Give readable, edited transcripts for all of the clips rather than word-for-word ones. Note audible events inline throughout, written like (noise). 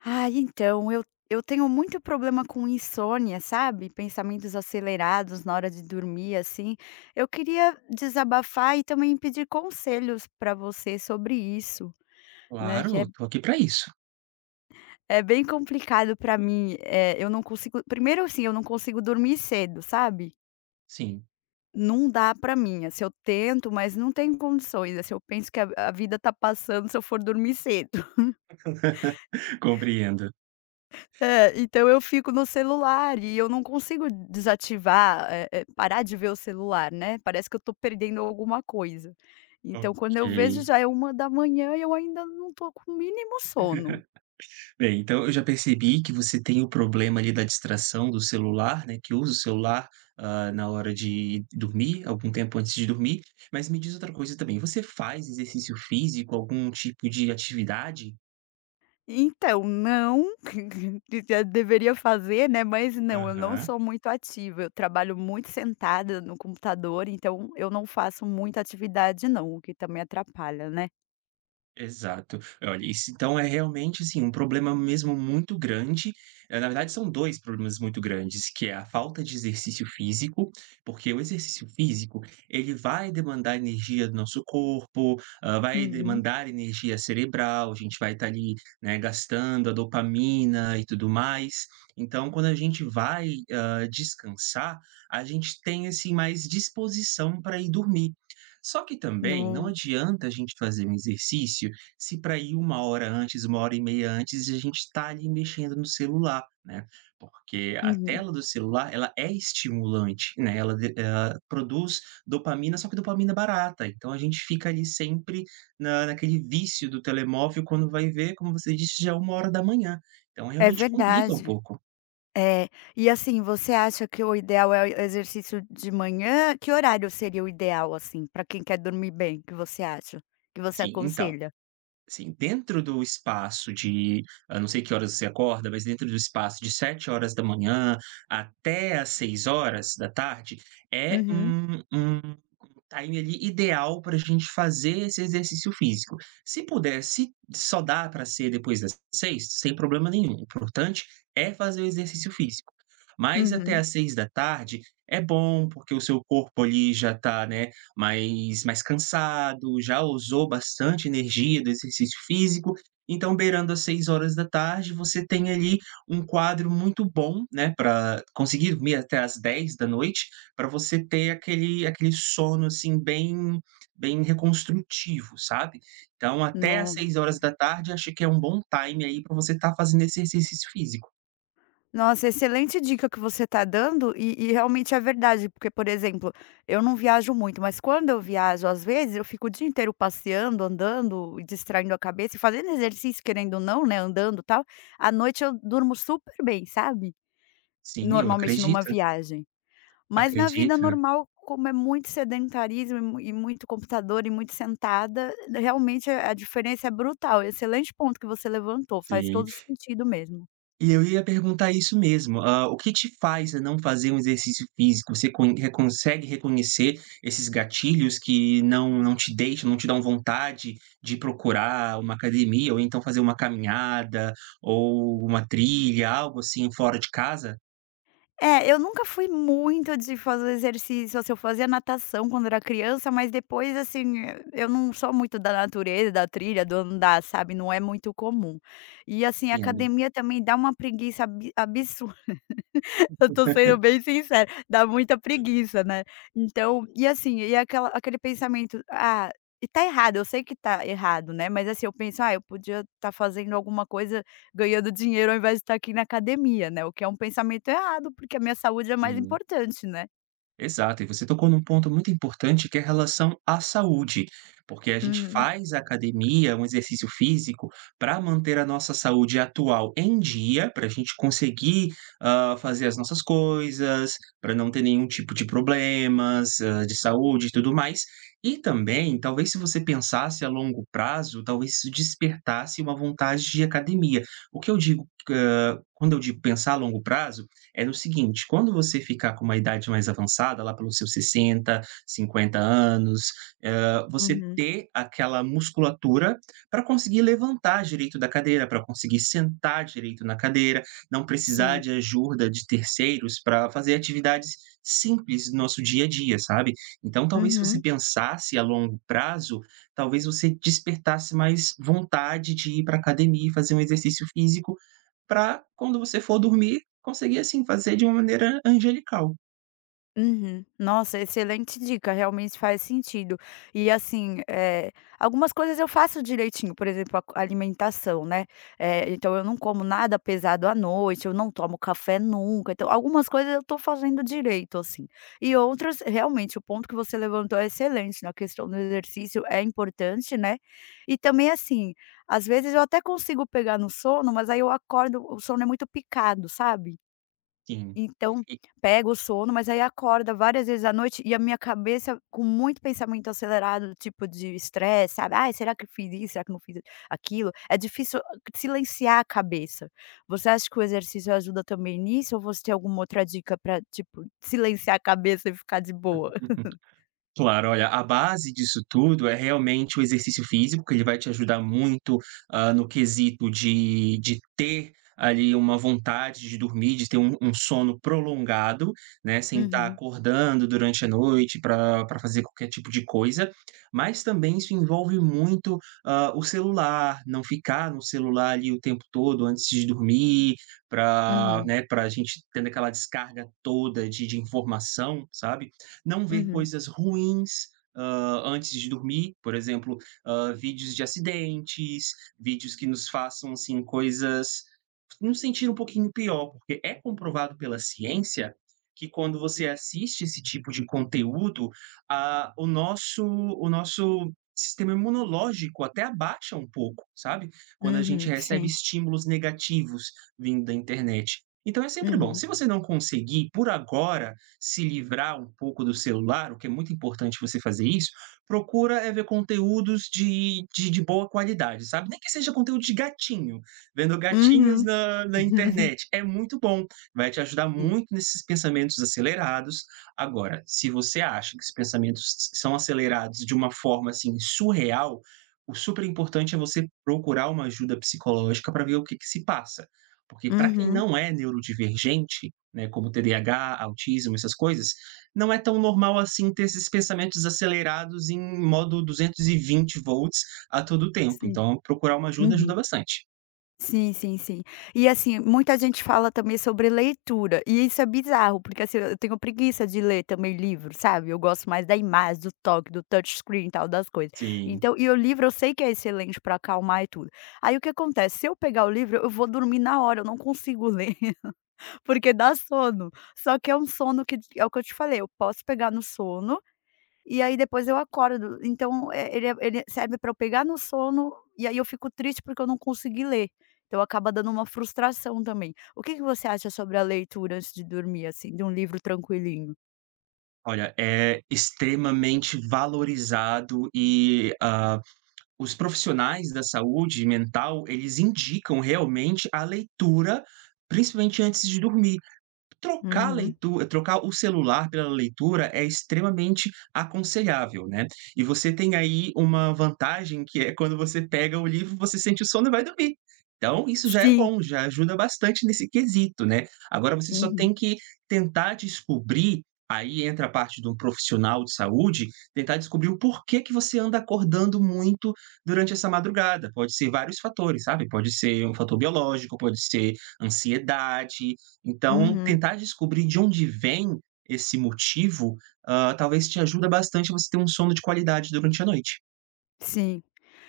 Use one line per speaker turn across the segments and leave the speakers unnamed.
Ah, então, eu tenho muito problema com insônia, sabe, pensamentos acelerados na hora de dormir, assim. Eu queria desabafar e também pedir conselhos para você sobre isso, né, que é
Claro, tô aqui para isso.
é bem complicado para mim. É, eu não consigo primeiro, assim, eu não consigo dormir cedo, sabe.
Sim,
Não dá para mim, assim, eu tento, mas não tem condições, assim, eu penso que a vida tá passando se eu for dormir cedo.
(laughs) compreendo.
É, então eu fico no celular e eu não consigo desativar, parar de ver o celular, né, parece que eu tô perdendo alguma coisa. Então quando eu vejo
Ok.
já é 13h e eu ainda não tô com o mínimo sono.
Bem, então eu já percebi que você tem o problema ali da distração do celular, né, que usa o celular, na hora de dormir, algum tempo antes de dormir, mas me diz outra coisa também, você faz exercício físico, algum tipo de atividade?
Então, não, (laughs) já deveria fazer, né, mas não, eu não
Aham.
sou muito ativa, eu trabalho muito sentada no computador, então eu não faço muita atividade não, o que também atrapalha, né.
Exato. Olha, isso então é realmente, assim, um problema mesmo muito grande, na verdade são 2 problemas muito grandes, que é a falta de exercício físico, porque o exercício físico, ele vai demandar energia do nosso corpo, vai
Uhum.
demandar energia cerebral, a gente vai estar ali, né, gastando a dopamina e tudo mais. Então quando a gente vai, descansar, a gente tem, assim, mais disposição para ir dormir. Só que também não
Não.
adianta a gente fazer um exercício se para ir uma hora antes, uma hora e meia antes, a gente está ali mexendo no celular, né. Porque a
Uhum.
tela do celular, ela é estimulante, né, ela produz dopamina, só que dopamina barata, então a gente fica ali sempre na naquele vício do telemóvel, quando vai ver, como você disse, já é 1 hora da manhã, então
É
realmente complica um
verdade.
pouco.
É. E assim, você acha que o ideal é o exercício de manhã? Que horário seria o ideal, assim, para quem quer dormir bem, que você acha? Que você
Sim, então
aconselha?
Sim, dentro do espaço de eu não sei que horas você acorda, mas dentro do espaço de 7 horas da manhã até às 18h é
Uhum,
um time ali ideal para a gente fazer esse exercício físico. Se puder, se só dá para ser depois das seis, sem problema nenhum. O importante é fazer o exercício físico. Mas até
uhum.
às 6 da tarde é bom, porque o seu corpo ali já está, né, mais cansado, já usou bastante energia do exercício físico. Então, beirando às 6 horas da tarde, você tem ali um quadro muito bom, né, para conseguir dormir até às 10 da noite para você ter aquele sono, assim, bem reconstrutivo, sabe. Então até às
No
6 horas da tarde acho que é um bom time aí para você estar fazendo esse exercício físico.
Nossa, excelente dica que você está dando e realmente é verdade, porque, por exemplo, eu não viajo muito, mas quando eu viajo, às vezes, eu fico o dia inteiro passeando, andando e distraindo a cabeça e fazendo exercício, querendo ou não, né, andando, e tal. À noite eu durmo super bem, sabe?
Sim, eu
Normalmente numa
acredito,
viagem. Mas na vida
acredito.
normal, como é muito sedentarismo e muito computador e muito sentada, realmente a diferença é brutal. Excelente ponto que você levantou, faz
Sim.
todo sentido mesmo.
E eu ia perguntar isso mesmo, o que te faz a não fazer um exercício físico? Você consegue reconhecer esses gatilhos que não te deixam, não te dão vontade de procurar uma academia ou então fazer uma caminhada ou uma trilha, algo assim fora de casa?
É, eu nunca fui muito de fazer exercício, assim, eu fazia natação quando era criança, mas depois, assim, eh, eu não sou muito da natureza, da trilha, do andar, sabe, não é muito comum. E, assim, a
Compreendo.
academia também dá uma preguiça abi absurda. Eu tô sendo bem sincera, dá muita preguiça, né. Então e assim, e aquela aquele pensamento: "Ah, e tá errado", eu sei que tá errado, né, mas assim, eu penso: "Ah, eu podia estar fazendo alguma coisa, ganhando dinheiro ao invés de estar aqui na academia", né, o que é um pensamento errado, porque a minha saúde é mais importante, né.
Exato, e você tocou num ponto muito importante que é a relação à saúde, porque a gente
Uhum,
faz academia, um exercício físico, para manter a nossa saúde atual em dia, para a gente conseguir, fazer as nossas coisas, para não ter nenhum tipo de problemas, de saúde e tudo mais. E também, talvez se você pensasse a longo prazo, talvez isso despertasse uma vontade de academia. O que eu digo, quando eu digo pensar a longo prazo, era o seguinte: quando você ficar com uma idade mais avançada, lá pelos seus 60, 50 anos, você
uhum,
ter aquela musculatura para conseguir levantar direito da cadeira, para conseguir sentar direito na cadeira, não precisar
sim,
de ajuda de terceiros para fazer atividades simples do nosso dia a dia, sabe? Então, talvez se você
uhum.
pensasse a longo prazo, talvez você despertasse mais vontade de ir para academia e fazer um exercício físico para quando você for dormir. Conseguia assim, fazer de uma maneira angelical,
Uhum. Nossa, excelente dica, realmente faz sentido. E assim, eh, algumas coisas eu faço direitinho, por exemplo, a co alimentação, né. Eh, então eu não como nada pesado à noite, eu não tomo café nunca, então algumas coisas eu estou fazendo direito, assim. E outras, realmente, o ponto que você levantou é excelente, na questão do exercício é importante, né. E também assim, às vezes eu até consigo pegar no sono, mas aí eu acordo o sono é muito picado, sabe.
sim.
Então, pega o sono, mas aí acorda várias vezes à noite e a minha cabeça com muito pensamento acelerado, tipo de estresse, sabe, "Ai, será que eu fiz isso? Será que eu não fiz aquilo?". É difícil ah, silenciar a cabeça. Você acha que o exercício ajuda também nisso ou você tem alguma outra dica para tipo, silenciar a cabeça e ficar de boa?
E Claro, olha, a base disso tudo é realmente o exercício físico, que ele vai te ajudar muito, no quesito de ter ali uma vontade de dormir, de ter um sono prolongado, né, sem estar
Uhum,
acordando durante a noite para fazer qualquer tipo de coisa. Mas também isso envolve muito, o celular, não ficar no celular ali o tempo todo antes de dormir, para
uhum,
né, para a gente tendo aquela descarga toda de informação, sabe, não ver
uhum,
coisas ruins, antes de dormir, por exemplo, vídeos de acidentes, vídeos que nos façam assim coisas nos sentir um pouquinho pior, porque é comprovado pela ciência que quando você assiste esse tipo de conteúdo, o nosso sistema imunológico até abaixa um pouco, sabe? Quando a gente
uhum,
recebe
sim,
estímulos negativos vindo da internet. Então é sempre bom.
uhum.
Se você não conseguir por agora se livrar um pouco do celular, o que é muito importante você fazer isso, procura é ver conteúdos de boa qualidade, sabe? Nem que seja conteúdo de gatinho, vendo gatinhos
Uhum.
na
(laughs)
internet. É muito bom, vai te ajudar
Sim.
muito nesses pensamentos acelerados. Agora, se você acha que esses pensamentos são acelerados de uma forma assim surreal, o super importante é você procurar uma ajuda psicológica para ver o que se passa. Porque para quem
Uhum.
não é neurodivergente, né, como TDAH, autismo, essas coisas, não é tão normal assim ter esses pensamentos acelerados em modo 220 volts a todo tempo.
Sim.
Então, procurar uma ajuda ajuda
Uhum.
bastante.
Sim, sim, sim. E assim, muita gente fala também sobre leitura, e isso é bizarro, porque assim, eu tenho preguiça de ler também livro, sabe. Eu gosto mais da imagem, do toque, do touch screen e tal, das coisas.
Sim.
Então e o livro eu sei que é excelente para acalmar e tudo. Aí o que acontece, se eu pegar o livro, eu vou dormir na hora, eu não consigo ler, (laughs) porque dá sono. Só que é um sono que é o que eu te falei, eu posso pegar no sono. E aí depois eu acordo, então, eh, ele é, ele serve para eu pegar no sono, e aí eu fico triste porque eu não consegui ler, então acaba dando uma frustração também. O que que você acha sobre a leitura antes de dormir, assim, de um livro tranquilinho?
Olha, é extremamente valorizado e os profissionais da saúde mental, eles indicam realmente a leitura, principalmente antes de dormir.
Uhum.
Trocar o celular pela leitura é extremamente aconselhável, né. E você tem aí uma vantagem que é quando você pega o livro, você sente o sono e vai dormir. Então isso já é
Sim.
bom, já ajuda bastante nesse quesito, né. Agora você só tem
Uhum.
que tentar descobrir, aí entra a parte de um profissional de saúde, tentar descobrir o porquê que você anda acordando muito durante essa madrugada. Pode ser vários fatores, sabe. Pode ser um fator biológico, pode ser ansiedade, então,
Uhum.
tentar descobrir de onde vem esse motivo, talvez te ajuda bastante a você ter um sono de qualidade durante a noite.
Sim.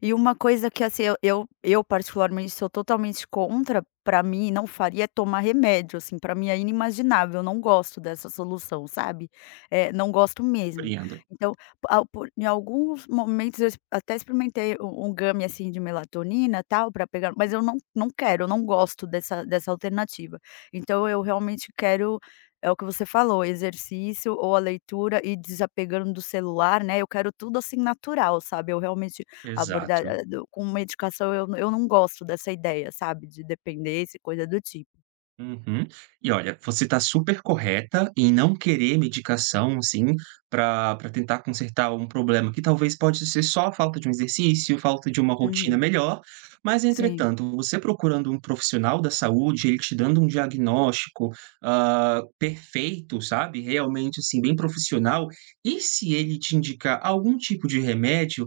E uma coisa que assim, eu particularmente sou totalmente contra, pra mim não faria é tomar remédio, assim, pra mim é inimaginável, eu não gosto dessa solução, sabe. Eh, não gosto mesmo.
Compreendo,
Então, ao por em alguns momentos até experimentei um gummy, assim, de melatonina, tal, pra pegar, mas eu não quero, eu não gosto dessa alternativa. Então eu realmente quero, é o que você falou, exercício ou a leitura e desapegando do celular, né, eu quero tudo assim natural, sabe, eu realmente. Aborda
exato.
eh, do com uma medicação eu não gosto dessa ideia, sabe, de dependência e coisa do tipo.
Uhum. E olha, você está super correta em não querer medicação, assim, para tentar consertar um problema que talvez pode ser só a falta de um exercício, falta de uma rotina
Uhum.
melhor, mas
Sim.
entretanto, você procurando um profissional da saúde, ele te dando um diagnóstico, ah, perfeito, sabe, realmente, assim, bem profissional, e se ele te indicar algum tipo de remédio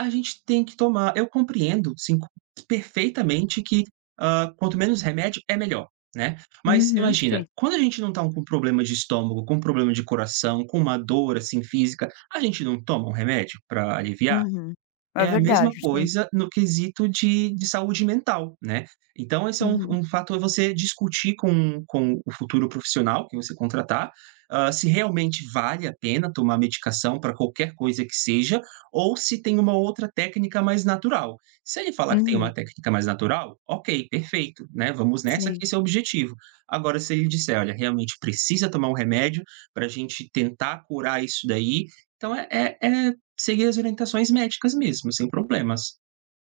a gente tem que tomar, eu compreendo, sim, perfeitamente que, quanto menos remédio é melhor, né. Mas
Uhum.
imagina,
Sim.
quando a gente não tá com problema de estômago, com problema de coração, com uma dor, assim, física, a gente não toma um remédio para aliviar?
Uhum. É
É a mesma
verdade, sim.
coisa no quesito de saúde mental, né. Então esse é um
Uhum.
um fator, é você discutir com o futuro profissional que você contratar, se realmente vale a pena tomar medicação para qualquer coisa que seja, ou se tem uma outra técnica mais natural. Se ele falar que tem
Uhum.
uma técnica mais natural, ok, perfeito, né, vamos nessa
Sim.
que esse é o objetivo. Agora se ele disser: "Olha, realmente precisa tomar um remédio para a gente tentar curar isso daí", então é seguir as orientações médicas mesmo, sem problemas.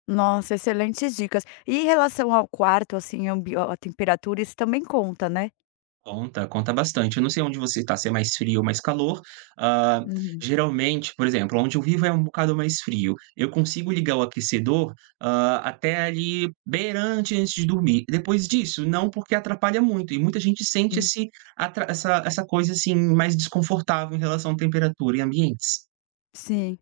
Nossa, excelentes dicas. E em relação ao quarto, assim, ambi a temperatura, isso também conta, né?
Conta, conta bastante. Eu não sei onde você está, se é mais frio ou mais calor. Ah,
Uhum.
geralmente, por exemplo, onde eu vivo é um bocado mais frio. Eu consigo ligar o aquecedor, até ali beirante antes de dormir. Depois disso, não, porque atrapalha muito. E muita gente sente
Hum.
esse, essa, essa coisa assim mais desconfortável em relação à temperatura e ambientes.
Sim.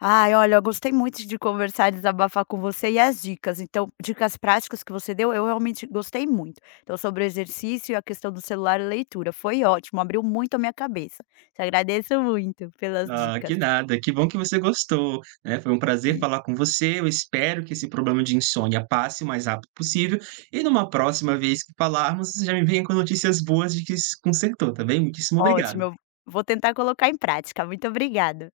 Ai, olha, eu gostei muito de conversar e desabafar com você e as dicas. Então, dicas práticas que você deu, eu realmente gostei muito. Então, sobre o exercício e a questão do celular e leitura, foi ótimo, abriu muito a minha cabeça. Te agradeço muito pelas
Ah, que
dicas.
nada, que bom que você gostou, né, foi um prazer
Sim,
falar com você, eu espero que esse problema de insônia passe o mais rápido possível, e numa próxima vez que falarmos, já me venha com notícias boas de que se consertou, tá bem? Muitíssimo
ótimo,
obrigado.
eu vou tentar colocar em prática. Muito obrigada.